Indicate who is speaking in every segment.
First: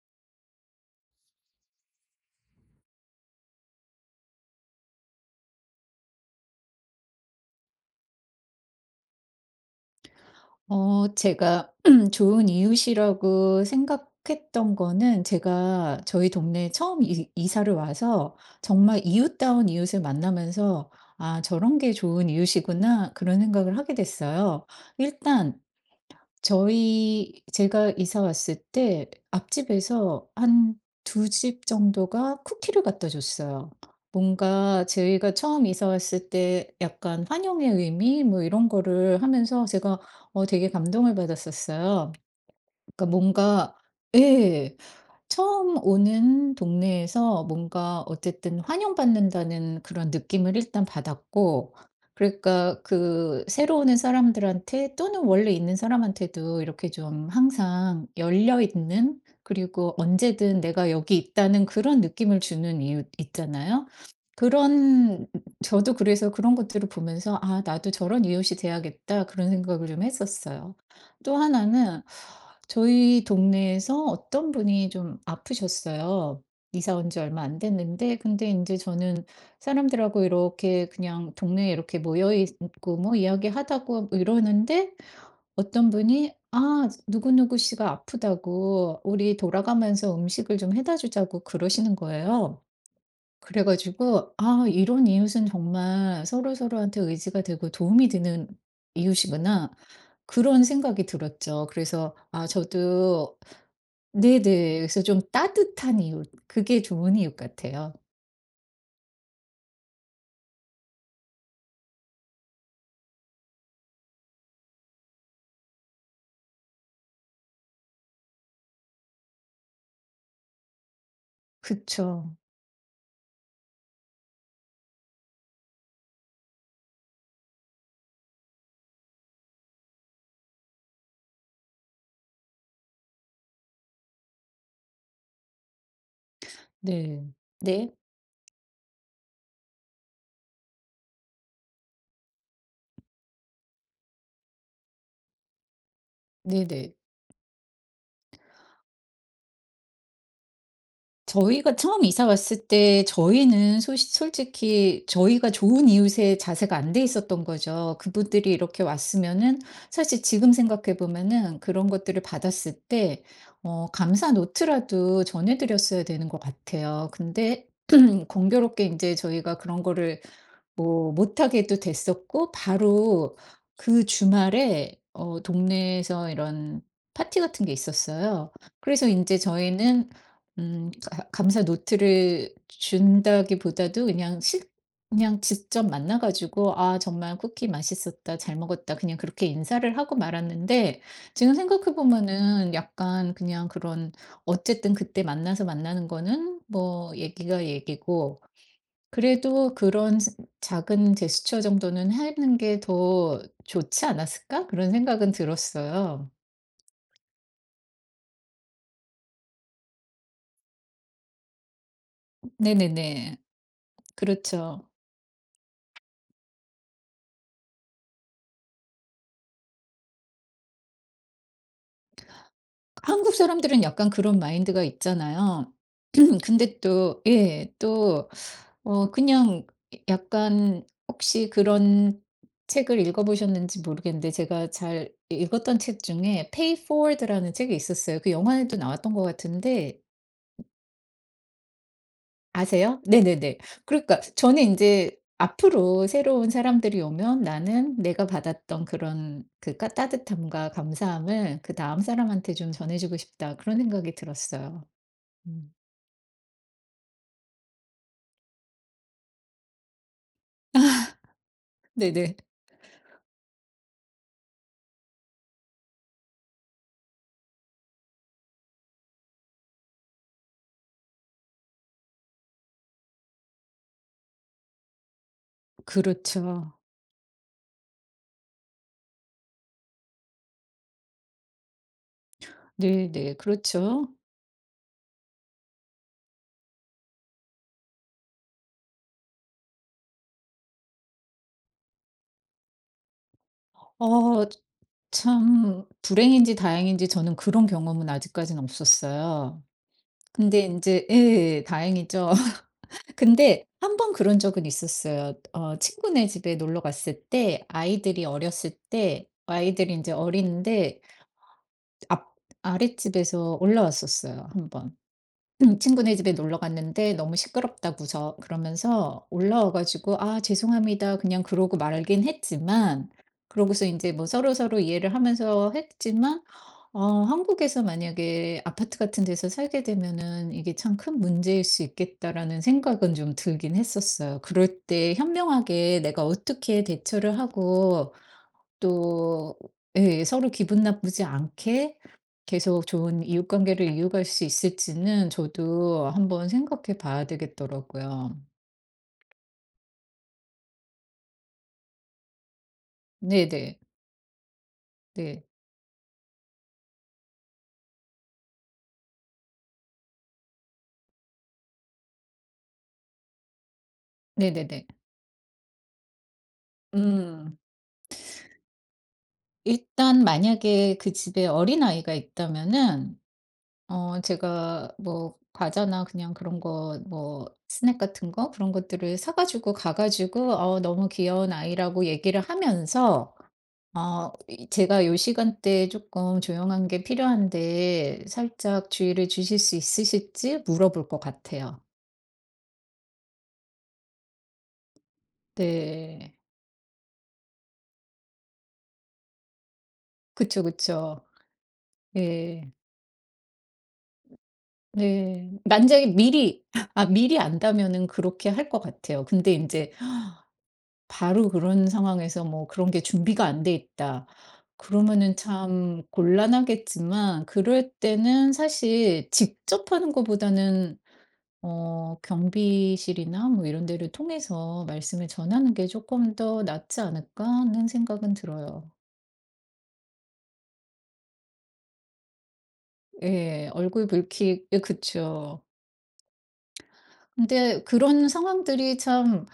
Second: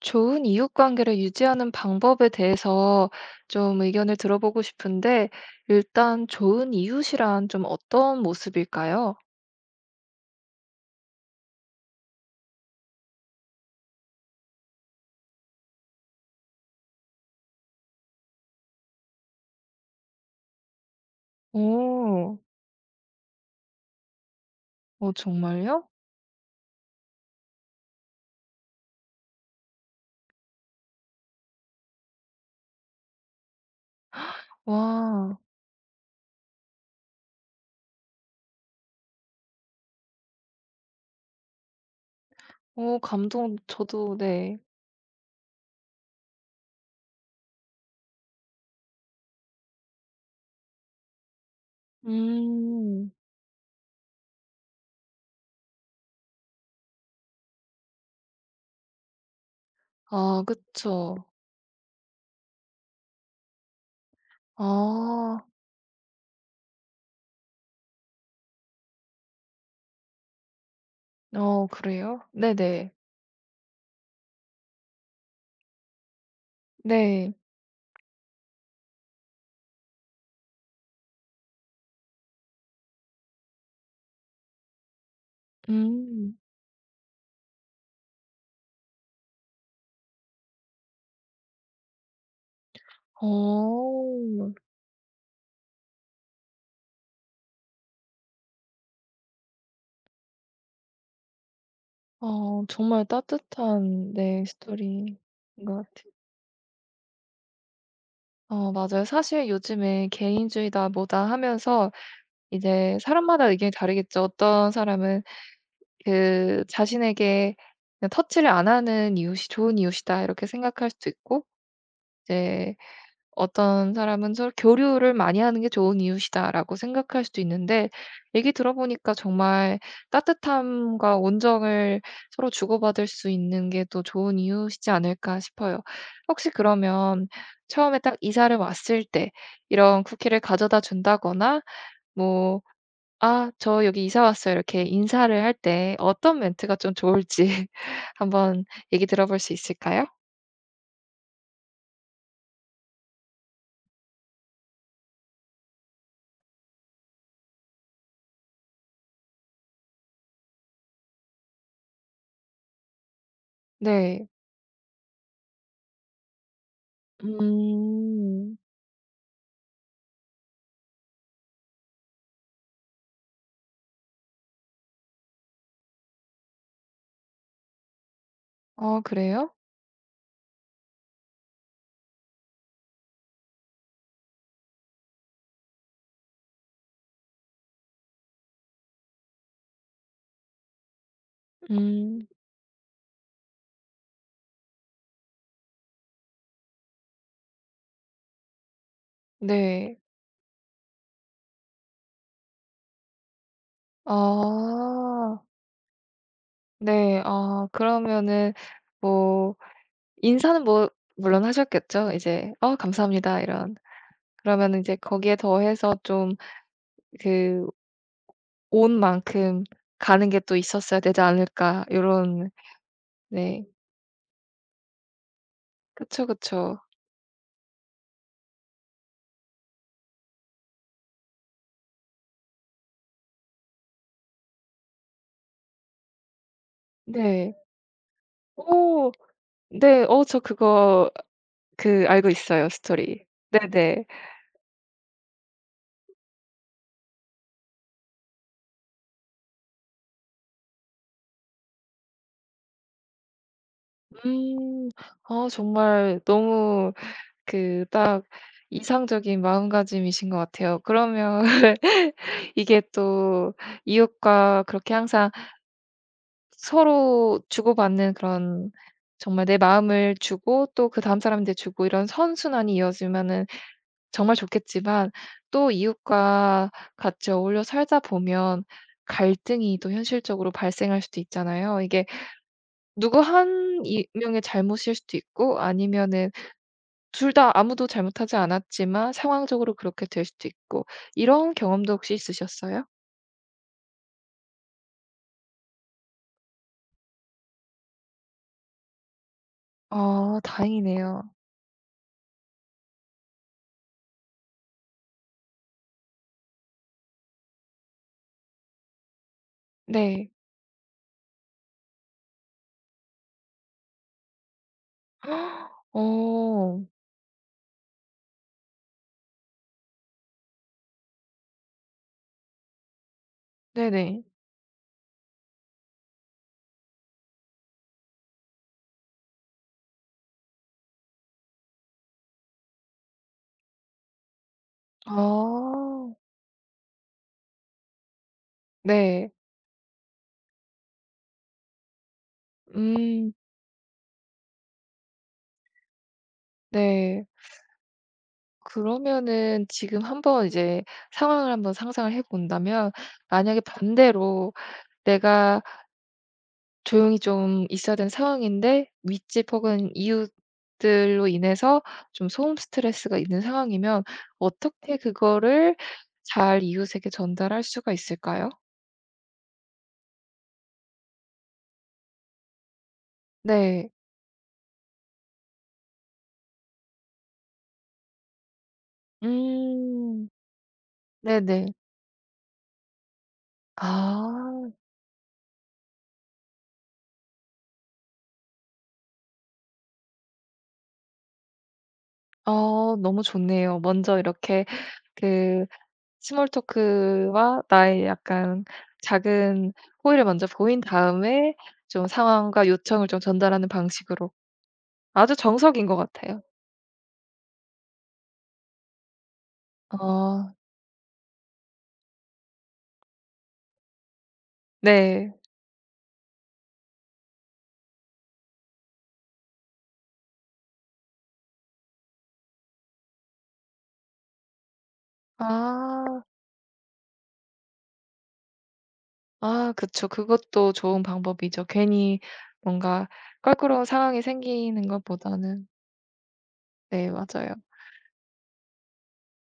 Speaker 1: 좋은 이웃 관계를 유지하는 방법에 대해서 의견을 들어보고 싶은데, 일단 좋은 이웃이란 어떤 모습일까요?
Speaker 2: 제가 좋은 이웃이라고 생각했던 거는 제가 저희 동네에 처음 이 이사를 와서 정말 이웃다운 이웃을 만나면서 '아 저런 게 좋은
Speaker 1: 오,
Speaker 2: 이웃이구나.' 그런 생각을 하게 됐어요.
Speaker 1: 어,
Speaker 2: 일단
Speaker 1: 정말요?
Speaker 2: 저희 제가 이사 왔을 때 앞집에서 한 두 집 정도가 쿠키를 갖다 줬어요. 뭔가 저희가
Speaker 1: 와,
Speaker 2: 처음 이사 왔을 때 약간 환영의 의미 뭐 이런 거를 하면서 제가 되게 감동을 받았었어요.
Speaker 1: 오,
Speaker 2: 그러니까
Speaker 1: 감동,
Speaker 2: 뭔가
Speaker 1: 저도, 네.
Speaker 2: 예. 처음 오는 동네에서 뭔가 어쨌든 환영받는다는 그런 느낌을 일단 받았고, 그러니까
Speaker 1: 음,
Speaker 2: 그 새로 오는 사람들한테 또는 원래 있는 사람한테도 이렇게 좀 항상 열려 있는, 그리고
Speaker 1: 아,
Speaker 2: 언제든 내가 여기
Speaker 1: 그쵸.
Speaker 2: 있다는 그런 느낌을 주는 이유 있잖아요. 그런
Speaker 1: 아,
Speaker 2: 저도 그래서 그런 것들을 보면서 '아 나도 저런 이웃이 돼야겠다.' 그런 생각을 좀 했었어요. 또
Speaker 1: 어,
Speaker 2: 하나는
Speaker 1: 그래요? 네네.
Speaker 2: 저희 동네에서 어떤 분이 좀 아프셨어요. 이사 온 지
Speaker 1: 네.
Speaker 2: 얼마 안 됐는데, 근데 인제 저는 사람들하고 이렇게 그냥 동네에 이렇게 모여 있고 뭐 이야기하다고 뭐 이러는데 어떤 분이
Speaker 1: 음,
Speaker 2: "아 누구누구 씨가 아프다고 우리 돌아가면서 음식을 좀 해다 주자."고 그러시는 거예요. 그래
Speaker 1: 어,
Speaker 2: 가지고 아 이런 이웃은 정말 서로서로한테 의지가 되고 도움이 되는 이웃이구나. 그런 생각이 들었죠. 그래서 아
Speaker 1: 어, 정말
Speaker 2: 저도
Speaker 1: 따뜻한, 네,
Speaker 2: 네네. 그래서
Speaker 1: 스토리인
Speaker 2: 좀
Speaker 1: 것
Speaker 2: 따뜻한
Speaker 1: 같아요.
Speaker 2: 이웃. 그게 좋은 이웃 같아요.
Speaker 1: 어 맞아요. 사실 요즘에 개인주의다 뭐다 하면서 이제 사람마다 의견이 다르겠죠. 어떤 사람은 그 자신에게 그냥 터치를 안 하는 이웃이 좋은 이웃이다 이렇게 생각할 수도 있고
Speaker 2: 그쵸.
Speaker 1: 이제 어떤 사람은 서로 '교류를 많이 하는 게 좋은 이웃이다.'라고 생각할 수도 있는데 얘기 들어보니까 정말 따뜻함과 온정을 서로 주고받을 수 있는 게 또 좋은 이웃이지 않을까 싶어요. 혹시
Speaker 2: 네.
Speaker 1: 그러면
Speaker 2: 네.
Speaker 1: 처음에 딱 이사를 왔을 때 이런 쿠키를 가져다 준다거나 뭐 "아 저 여기 이사 왔어요." 이렇게 인사를 할 때 어떤 멘트가
Speaker 2: 네네.
Speaker 1: 좀 좋을지 한번 얘기 들어볼 수 있을까요?
Speaker 2: 저희가 처음 이사 왔을 때 저희는 소시 솔직히 저희가 좋은 이웃의 자세가 안 돼 있었던 거죠. 그분들이 이렇게 왔으면은 사실 지금 생각해 보면은 그런 것들을 받았을 때 어
Speaker 1: 네.
Speaker 2: 감사 노트라도 전해 드렸어야 되는 것 같아요. 근데
Speaker 1: 음.
Speaker 2: 공교롭게 이제 저희가 그런 거를 뭐 못하게도 됐었고, 바로 그 주말에 동네에서 이런 파티 같은 게 있었어요.
Speaker 1: 아
Speaker 2: 그래서 이제
Speaker 1: 그래요?
Speaker 2: 저희는 가 감사 노트를 준다기보다도 그냥 실 그냥 직접 만나 가지고 "아 정말 쿠키 맛있었다. 잘 먹었다." 그냥 그렇게 인사를 하고 말았는데, 지금 생각해
Speaker 1: 음
Speaker 2: 보면은 약간 그냥 그런 어쨌든 그때 만나서 만나는 거는 뭐 얘기가 얘기고, 그래도
Speaker 1: 네.
Speaker 2: 그런 스 '작은 제스처 정도는 하는 게 더 좋지 않았을까?' 그런 생각은
Speaker 1: 아
Speaker 2: 들었어요.
Speaker 1: 네. 아 그러면은 뭐 인사는 뭐 물론 하셨겠죠. 이제 "어
Speaker 2: 네네네.
Speaker 1: 감사합니다." 이런. 그러면
Speaker 2: 그렇죠.
Speaker 1: 이제 거기에 더해서 좀 그 '온 만큼 가는 게 또 있었어야 되지 않을까?' 요런
Speaker 2: 한국
Speaker 1: 네.
Speaker 2: 사람들은 약간 그런 마인드가 있잖아요.
Speaker 1: 그쵸,
Speaker 2: 근데
Speaker 1: 그쵸.
Speaker 2: 또 예. 또 어 그냥 약간 혹시 그런 책을 읽어보셨는지 모르겠는데, 제가 잘 읽었던 책 중에 페이 포워드라는
Speaker 1: 네.
Speaker 2: 책이 있었어요. 그 영화에도 나왔던
Speaker 1: 오
Speaker 2: 것 같은데
Speaker 1: 네. 어 저 그거 그 알고 있어요
Speaker 2: 아세요?
Speaker 1: 스토리.
Speaker 2: 네네네.
Speaker 1: 네네.
Speaker 2: 그러니까 저는 인제 앞으로 새로운 사람들이 오면 나는 내가 받았던 그런 그 까 따뜻함과 감사함을 그다음 사람한테 좀 전해 주고 싶다. 그런 생각이 들었어요.
Speaker 1: 음. 아
Speaker 2: 음.
Speaker 1: 정말 너무 그 딱 이상적인 마음가짐이신 것 같아요. 그러면
Speaker 2: 네네.
Speaker 1: 이게 또 이웃과 그렇게 항상 서로 주고받는 그런 정말 내 마음을 주고 또 그다음 사람한테 주고 이런 선순환이 이어지면은 정말 좋겠지만 또 이웃과
Speaker 2: 그렇죠.
Speaker 1: 같이 어울려 살다 보면 갈등이 또 현실적으로 발생할 수도 있잖아요. 이게 누구
Speaker 2: 네네.
Speaker 1: 한 이
Speaker 2: 그렇죠.
Speaker 1: 명의 잘못일 수도 있고 아니면은 둘 다 아무도 잘못하지 않았지만 상황적으로 그렇게 될 수도 있고 이런 경험도 혹시 있으셨어요?
Speaker 2: 어 참 불행인지 다행인지 저는 그런 경험은 아직까지는 없었어요.
Speaker 1: 아
Speaker 2: 근데 인제
Speaker 1: 다행이네요.
Speaker 2: 예 다행이죠. 근데 한 번 그런 적은 있었어요. 어 친구네 집에 놀러 갔을 때 아이들이 어렸을 때 아이들이 이제
Speaker 1: 네.
Speaker 2: 어린데 앞 아랫집에서 올라왔었어요 한 번. 친구네 집에 놀러
Speaker 1: 어
Speaker 2: 갔는데 너무 시끄럽다고 저 그러면서 올라와 가지고 "아 죄송합니다." 그냥 그러고 말긴 했지만, 그러고서 이제
Speaker 1: 네네.
Speaker 2: 뭐 서로서로 이해를 하면서 했지만, 한국에서 만약에 아파트 같은 데서 살게 되면은 '이게 참 큰 문제일 수 있겠다.'라는 생각은 좀 들긴 했었어요. 그럴 때
Speaker 1: 아
Speaker 2: 현명하게 내가 어떻게 대처를 하고,
Speaker 1: 네.
Speaker 2: 또 예 서로 기분 나쁘지 않게 계속 좋은
Speaker 1: 음
Speaker 2: 이웃 관계를 이어갈 수 있을지는 저도 한번 생각해
Speaker 1: 네.
Speaker 2: 봐야 되겠더라고요.
Speaker 1: 그러면은 지금 한번 이제 상황을 한번 상상을 해 본다면 만약에
Speaker 2: 네네.
Speaker 1: 반대로
Speaker 2: 네.
Speaker 1: 내가 조용히 좀 있어야 되는 상황인데 윗집 혹은 이웃들로 인해서 좀 소음 스트레스가 있는 상황이면
Speaker 2: 네네네.
Speaker 1: 어떻게 그거를 잘 이웃에게
Speaker 2: 음.
Speaker 1: 전달할 수가 있을까요?
Speaker 2: 일단 만약에 그 집에 어린아이가 있다면은
Speaker 1: 네.
Speaker 2: 어 제가 뭐 과자나 그냥 그런 거 뭐 스낵 같은 거 그런 것들을 사 가지고 가
Speaker 1: 음.
Speaker 2: 가지고 너무 귀여운
Speaker 1: 네네.
Speaker 2: 아이라고 얘기를 하면서 아 이
Speaker 1: 아.
Speaker 2: 제가 요 시간대에 조금 조용한 게 필요한데 살짝 주의를 주실 수 있으실지 물어볼 것 같아요.
Speaker 1: 어 너무 좋네요. 먼저 이렇게 그
Speaker 2: 네.
Speaker 1: 스몰 토크와 나의 약간 작은 호의를 먼저
Speaker 2: 그쵸,
Speaker 1: 보인
Speaker 2: 그쵸.
Speaker 1: 다음에 좀 상황과
Speaker 2: 예.
Speaker 1: 요청을 좀 전달하는 방식으로 아주
Speaker 2: 네.
Speaker 1: 정석인 것
Speaker 2: 만약에
Speaker 1: 같아요.
Speaker 2: 미리 아 미리 안다면은 그렇게 할 것 같아요. 근데 이제
Speaker 1: 어.
Speaker 2: 바로 그런 상황에서 뭐 그런 게 준비가 안 돼 있다
Speaker 1: 네.
Speaker 2: 그러면은 참 곤란하겠지만, 그럴 때는 사실 직접 하는 것보다는 경비실이나 뭐 이런 데를 통해서 말씀을 전하는 게
Speaker 1: 아.
Speaker 2: 조금 더 낫지 않을까 하는 생각은 들어요.
Speaker 1: 아 그쵸. 그것도 좋은 방법이죠. 괜히 뭔가
Speaker 2: 예.
Speaker 1: 껄끄러운
Speaker 2: 얼굴
Speaker 1: 상황이
Speaker 2: 붉히 예
Speaker 1: 생기는
Speaker 2: 그쵸.
Speaker 1: 것보다는 네 맞아요.
Speaker 2: 근데 그런 상황들이 참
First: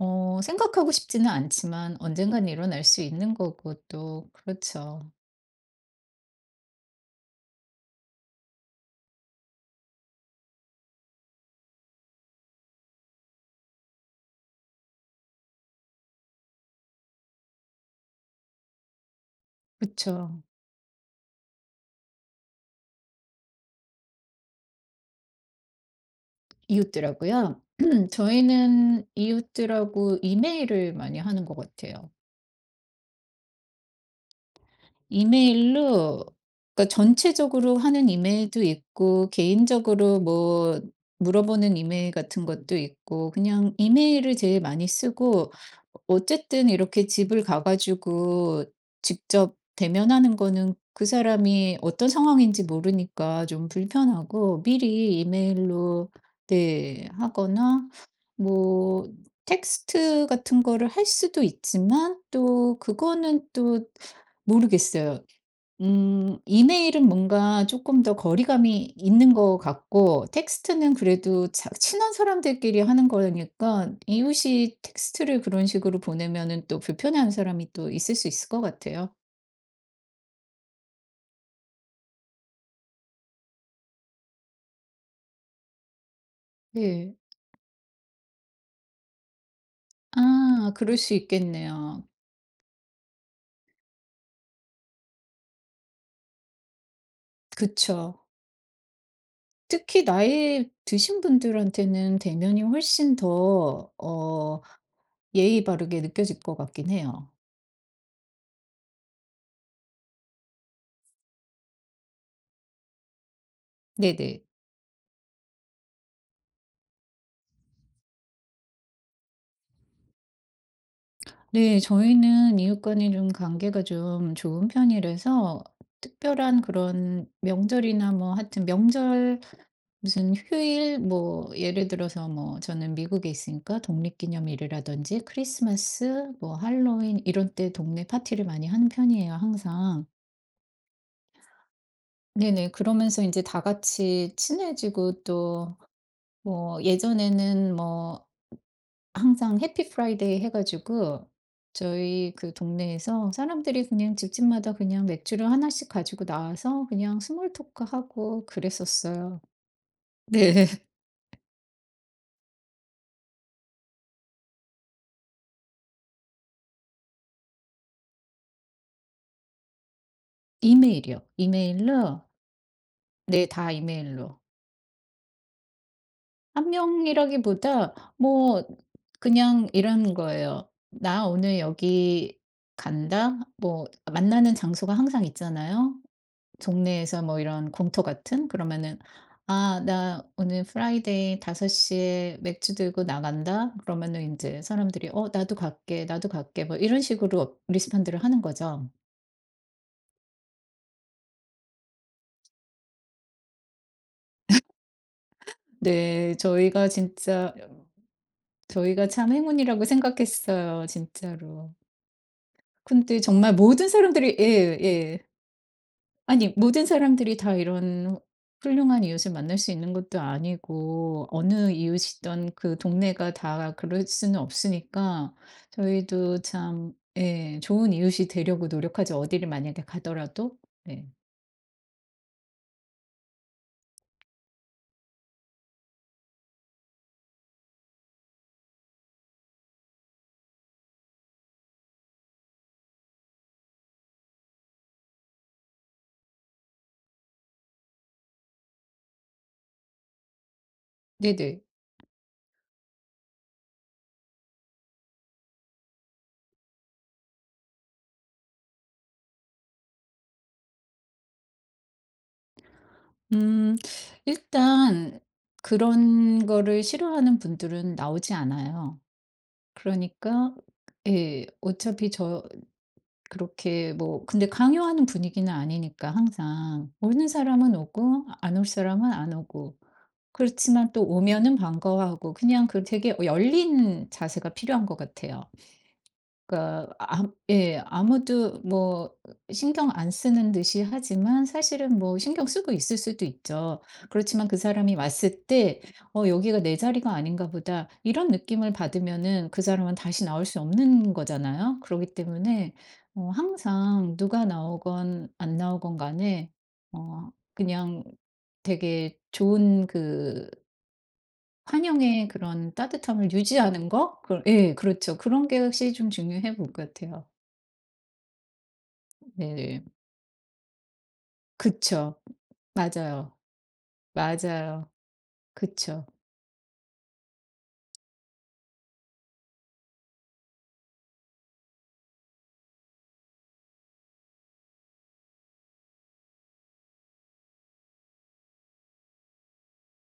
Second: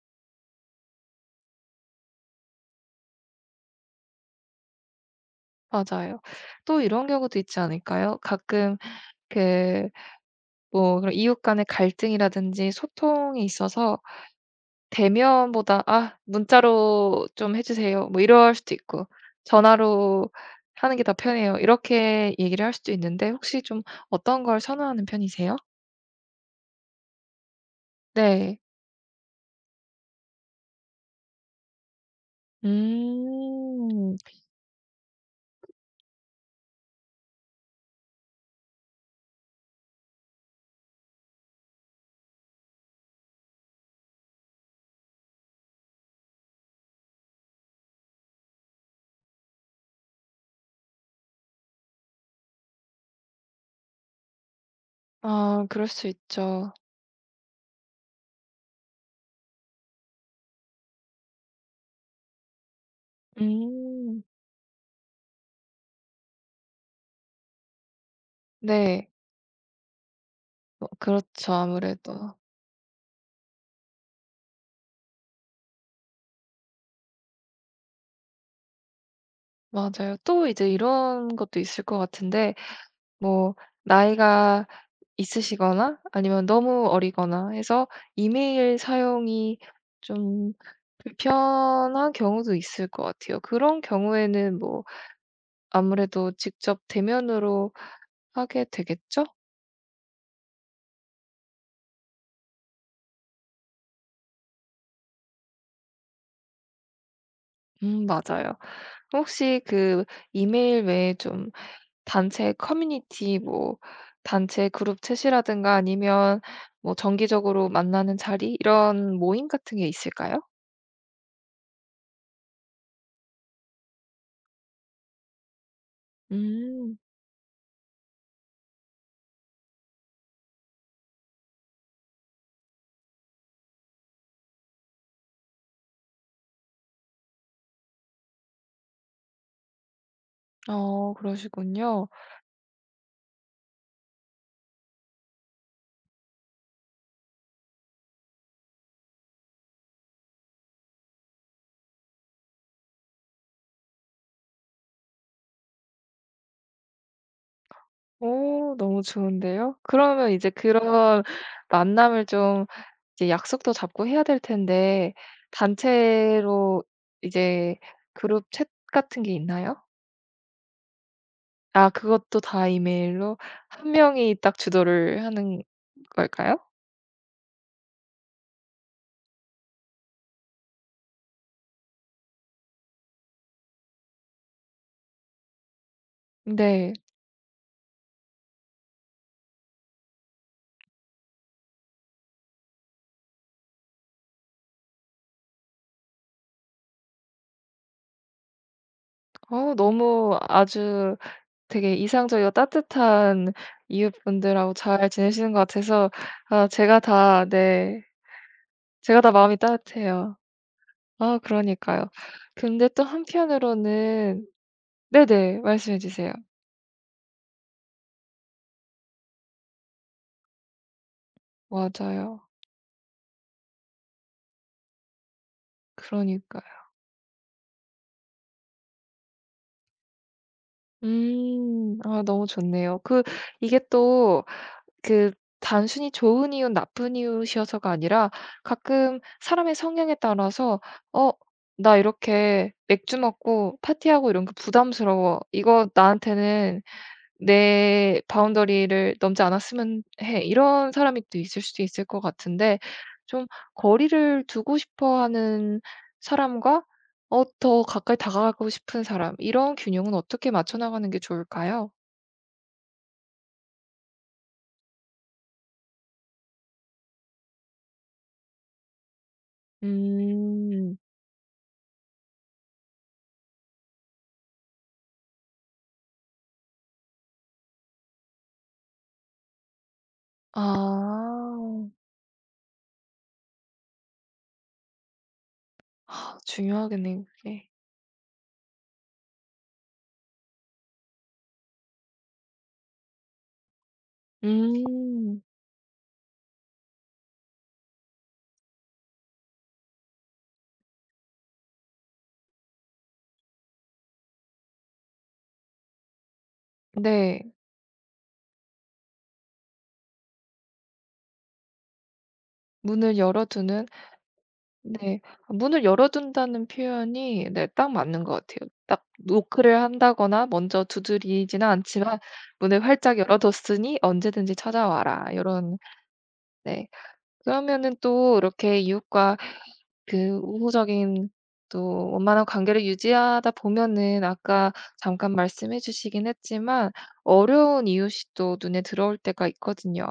Speaker 2: 생각하고 싶지는 않지만 언젠간 일어날 수 있는 거고 또 그렇죠.
Speaker 1: 맞아요. 또 이런 경우도 있지 않을까요? 가끔 그 뭐 그런 이웃 간의 갈등이라든지 소통이 있어서 대면보다 "아 문자로 좀 해 주세요." 뭐 이럴 수도 있고 "전화로
Speaker 2: 그쵸.
Speaker 1: 하는 게 더 편해요." 이렇게 얘기를 할 수도 있는데 혹시 좀 어떤 걸 선호하는 편이세요?
Speaker 2: 이웃들하고요?
Speaker 1: 네.
Speaker 2: 저희는 이웃들하고 이메일을 많이 하는 것 같아요.
Speaker 1: 음.
Speaker 2: 이메일로, 그러니까 전체적으로 하는 이메일도 있고 개인적으로 뭐 물어보는 이메일 같은 것도 있고, 그냥 이메일을 제일 많이 쓰고, 어쨌든 이렇게 집을 가 가지고 직접 대면하는 거는 그 사람이 어떤 상황인지 모르니까 좀 불편하고, 미리
Speaker 1: 아 그럴 수
Speaker 2: 이메일로
Speaker 1: 있죠.
Speaker 2: 네 하거나 뭐 텍스트 같은 거를 할 수도 있지만 또 그거는 또
Speaker 1: 음.
Speaker 2: 모르겠어요. 이메일은 뭔가 조금 더 거리감이
Speaker 1: 네.
Speaker 2: 있는 것 같고,
Speaker 1: 뭐,
Speaker 2: 텍스트는 그래도
Speaker 1: 그렇죠.
Speaker 2: 자 친한
Speaker 1: 아무래도.
Speaker 2: 사람들끼리 하는 거니까 이웃이 텍스트를 그런 식으로 보내면은 또 불편해하는 사람이 또 있을 수 있을 것 같아요.
Speaker 1: 맞아요. 또 이제 이런 것도 있을 것 같은데 뭐 나이가 있으시거나 아니면 너무
Speaker 2: 네.
Speaker 1: 어리거나 해서 이메일 사용이 좀
Speaker 2: 아 그럴 수 있겠네요.
Speaker 1: 불편한 경우도 있을 것 같아요. 그런 경우에는 뭐 아무래도 직접 대면으로
Speaker 2: 그쵸.
Speaker 1: 하게 되겠죠?
Speaker 2: 특히 나이 드신 분들한테는 대면이 훨씬 더 예의 바르게 느껴질 것 같긴 해요.
Speaker 1: 맞아요. 혹시 그 이메일 외에 좀 단체 커뮤니티 뭐
Speaker 2: 네네.
Speaker 1: 단체 그룹 챗이라든가 아니면 뭐 정기적으로 만나는 자리 이런 모임 같은 게 있을까요?
Speaker 2: 네. 저희는 이웃간에 좀 관계가 좀 좋은 편이라서 특별한
Speaker 1: 음.
Speaker 2: 그런 명절이나 뭐 하여튼 명절 무슨 휴일 뭐 예를 들어서 뭐 저는 미국에 있으니까 독립기념일이라든지 크리스마스 뭐 할로윈 이런 때 동네 파티를 많이 하는 편이에요 항상.
Speaker 1: 어 그러시군요.
Speaker 2: 네네. 그러면서 이제 다 같이 친해지고, 또 뭐 예전에는 뭐 항상 해피 프라이데이 해 가지고 저희 그 동네에서 사람들이 그냥 집집마다 그냥 맥주를 하나씩 가지고 나와서 그냥 스몰 토크하고
Speaker 1: 오 너무
Speaker 2: 그랬었어요.
Speaker 1: 좋은데요. 그러면 이제
Speaker 2: 네.
Speaker 1: 그런 만남을 좀 이제 약속도 잡고 해야 될 텐데 단체로 이제 그룹 챗 같은 게 있나요?
Speaker 2: 이메일이요.
Speaker 1: 아
Speaker 2: 이메일로,
Speaker 1: 그것도 다 이메일로
Speaker 2: 네 다
Speaker 1: 한 명이
Speaker 2: 이메일로.
Speaker 1: 딱 주도를 하는 걸까요?
Speaker 2: 한 명이라기보다 뭐 그냥 이런 거예요. "나 오늘 여기 간다." 뭐 만나는 장소가 항상 있잖아요.
Speaker 1: 네.
Speaker 2: 동네에서 뭐 이런 공터 같은. 그러면은 "아 나 오늘 프라이데이 다섯시에 맥주 들고 나간다." 그러면은 이제 사람들이 "어 나도 갈게. 나도 갈게." 뭐 이런 식으로 리스폰드를 하는 거죠.
Speaker 1: 어 너무 아주 되게 이상적이고 따뜻한 이웃분들하고 잘 지내시는 것 같아서
Speaker 2: 네.
Speaker 1: 아 제가 다 네.
Speaker 2: 저희가
Speaker 1: 제가
Speaker 2: 참
Speaker 1: 다 마음이
Speaker 2: 행운이라고
Speaker 1: 따뜻해요.
Speaker 2: 생각했어요
Speaker 1: 아
Speaker 2: 진짜로.
Speaker 1: 그러니까요. 근데 또
Speaker 2: 근데 정말 모든 사람들이 예.
Speaker 1: 한편으로는
Speaker 2: 예.
Speaker 1: 네네. 말씀해 주세요.
Speaker 2: 아니 모든 사람들이 다 이런 훌륭한 이웃을 만날 수 있는 것도 아니고, 어느
Speaker 1: 맞아요.
Speaker 2: 이웃이든 그 동네가 다 그럴 수는 없으니까 저희도
Speaker 1: 그러니까요.
Speaker 2: 참 예 좋은 이웃이 되려고 노력하죠, 어디를 만약에 가더라도. 네.
Speaker 1: 음. 아 너무 좋네요. 그 이게 또 그 단순히 좋은 이웃, 나쁜 이웃이어서가 아니라 가끔 사람의 성향에 따라서 '어 나 이렇게 맥주 먹고 파티하고 이런 거 부담스러워. 이거 나한테는 내 바운더리를 넘지 않았으면 해.' 이런 사람이 또
Speaker 2: 네네.
Speaker 1: 있을 수도 있을 것 같은데 좀 거리를 두고 싶어 하는 사람과 어 더 가까이 다가가고 싶은 사람 이런 균형은 어떻게 맞춰 나가는 게 좋을까요?
Speaker 2: 음 일단 그런 거를 싫어하는 분들은 나오지 않아요. 그러니까
Speaker 1: 음.
Speaker 2: 예 어차피 저 그렇게 뭐 근데 강요하는 분위기는 아니니까 항상 오는 사람은 오고 안 올 사람은 안 오고, 그렇지만 또
Speaker 1: 아.
Speaker 2: 오면은 반가워하고 그냥 그 되게 열린 자세가 필요한 것 같아요.
Speaker 1: 아
Speaker 2: 그러니까 아
Speaker 1: 중요하겠네요 그게.
Speaker 2: 예 아무도 뭐 신경 안 쓰는 듯이 하지만 사실은 뭐 신경 쓰고 있을 수도 있죠. 그렇지만 그 사람이
Speaker 1: 음.
Speaker 2: 왔을 때 '어 여기가 내 자리가 아닌가 보다.' 이런 느낌을 받으면은 그 사람은 다시 나올 수 없는 거잖아요. 그러기 때문에 항상 누가 나오건 안 나오건 간에 어
Speaker 1: 네.
Speaker 2: 그냥 되게 좋은 그 환영의 그런
Speaker 1: 문을
Speaker 2: 따뜻함을
Speaker 1: 열어두는
Speaker 2: 유지하는 거? 그 예 그렇죠.
Speaker 1: 네.
Speaker 2: 그런 게
Speaker 1: 문을
Speaker 2: 확실히 좀 중요해
Speaker 1: 열어둔다는
Speaker 2: 볼 것 같아요.
Speaker 1: 표현이 네 딱 맞는 것 같아요. 딱 노크를
Speaker 2: 네.
Speaker 1: 한다거나 먼저 두드리지는
Speaker 2: 그쵸.
Speaker 1: 않지만 "문을 활짝
Speaker 2: 맞아요.
Speaker 1: 열어뒀으니 언제든지
Speaker 2: 맞아요.
Speaker 1: 찾아와라." 이런
Speaker 2: 그쵸.
Speaker 1: 네. 그러면은 또 이렇게 이웃과 그 우호적인 또 원만한 관계를 유지하다 보면은 아까 잠깐 말씀해 주시긴 했지만 어려운 이웃이 또 눈에 들어올 때가 있거든요.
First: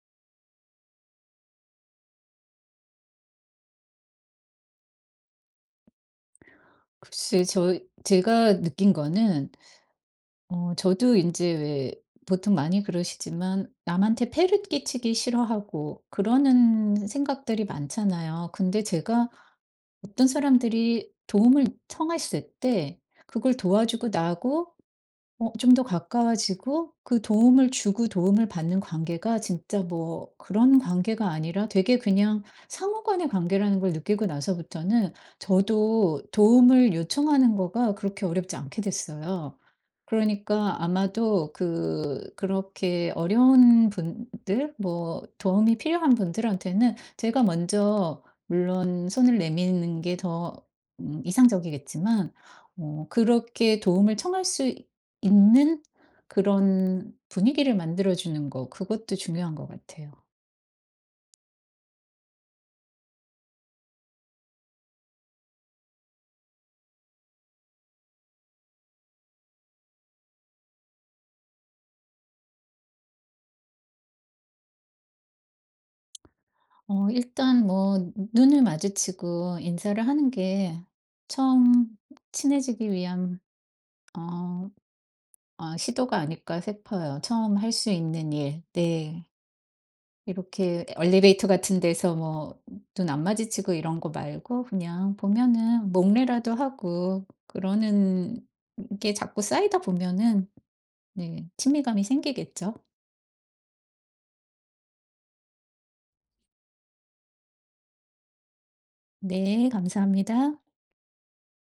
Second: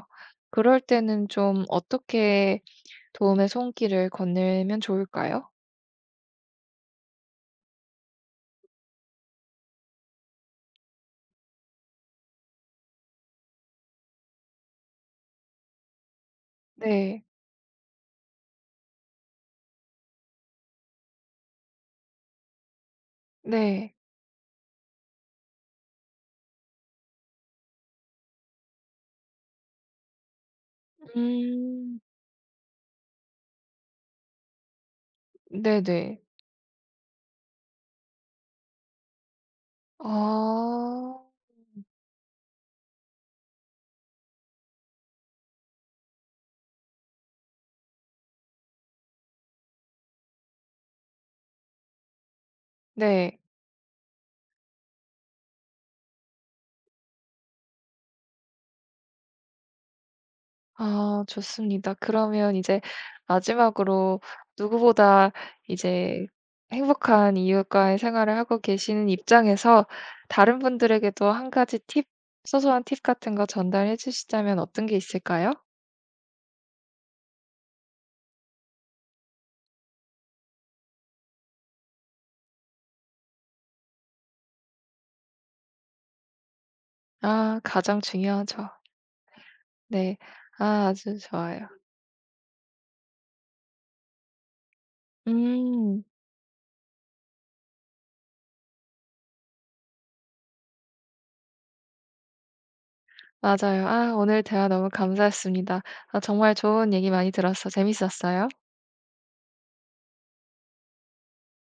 Speaker 1: 그럴 때는 좀 어떻게 도움의 손길을 건네면 좋을까요?
Speaker 2: 글쎄 저 제가 느낀 거는 저도 이제 왜 보통 많이 그러시지만 남한테 폐를 끼치기 싫어하고 그러는
Speaker 1: 네.
Speaker 2: 생각들이 많잖아요. 근데 제가 어떤 사람들이 도움을 청했을 때 그걸
Speaker 1: 네.
Speaker 2: 도와주고 나하고 좀 더 가까워지고, 그 도움을 주고 도움을 받는 관계가 진짜 뭐 그런 관계가 아니라 되게
Speaker 1: 음.
Speaker 2: 그냥 상호 간의 관계라는 걸 느끼고 나서부터는
Speaker 1: 네네.
Speaker 2: 저도 도움을 요청하는 거가 그렇게 어렵지 않게 됐어요.
Speaker 1: 아.
Speaker 2: 그러니까 아마도 그 그렇게 어려운 분들 뭐 도움이 필요한 분들한테는 제가 먼저 물론 손을 내미는 게 더 이상적이겠지만
Speaker 1: 네.
Speaker 2: 그렇게 도움을 청할 수 있는 그런 분위기를 만들어 주는 거 그것도 중요한 것 같아요.
Speaker 1: 아 좋습니다. 그러면 이제 마지막으로 누구보다 이제 행복한 이웃과의 생활을 하고 계시는 입장에서 다른 분들에게도 한 가지 팁, 소소한 팁 같은 거 전달해 주시자면 어떤 게 있을까요?
Speaker 2: 일단 뭐 눈을 마주치고 인사를 하는 게 처음 친해지기 위한 어 '시도가 아닐까.' 싶어요. 처음
Speaker 1: 아
Speaker 2: 할 수
Speaker 1: 가장
Speaker 2: 있는 일.
Speaker 1: 중요하죠.
Speaker 2: 네.
Speaker 1: 네.
Speaker 2: 이렇게
Speaker 1: 아 아주
Speaker 2: 엘리베이터
Speaker 1: 좋아요.
Speaker 2: 같은 데서 뭐 눈 안 마주치고 이런 거 말고 그냥 보면은
Speaker 1: 음
Speaker 2: 목례라도 하고 그러는 게 자꾸 쌓이다 보면은 네 친밀감이 생기겠죠.
Speaker 1: 맞아요. 아 오늘 대화 너무 감사했습니다. 아 정말 좋은 얘기 많이 들어서 재밌었어요.
Speaker 2: 네, 감사합니다.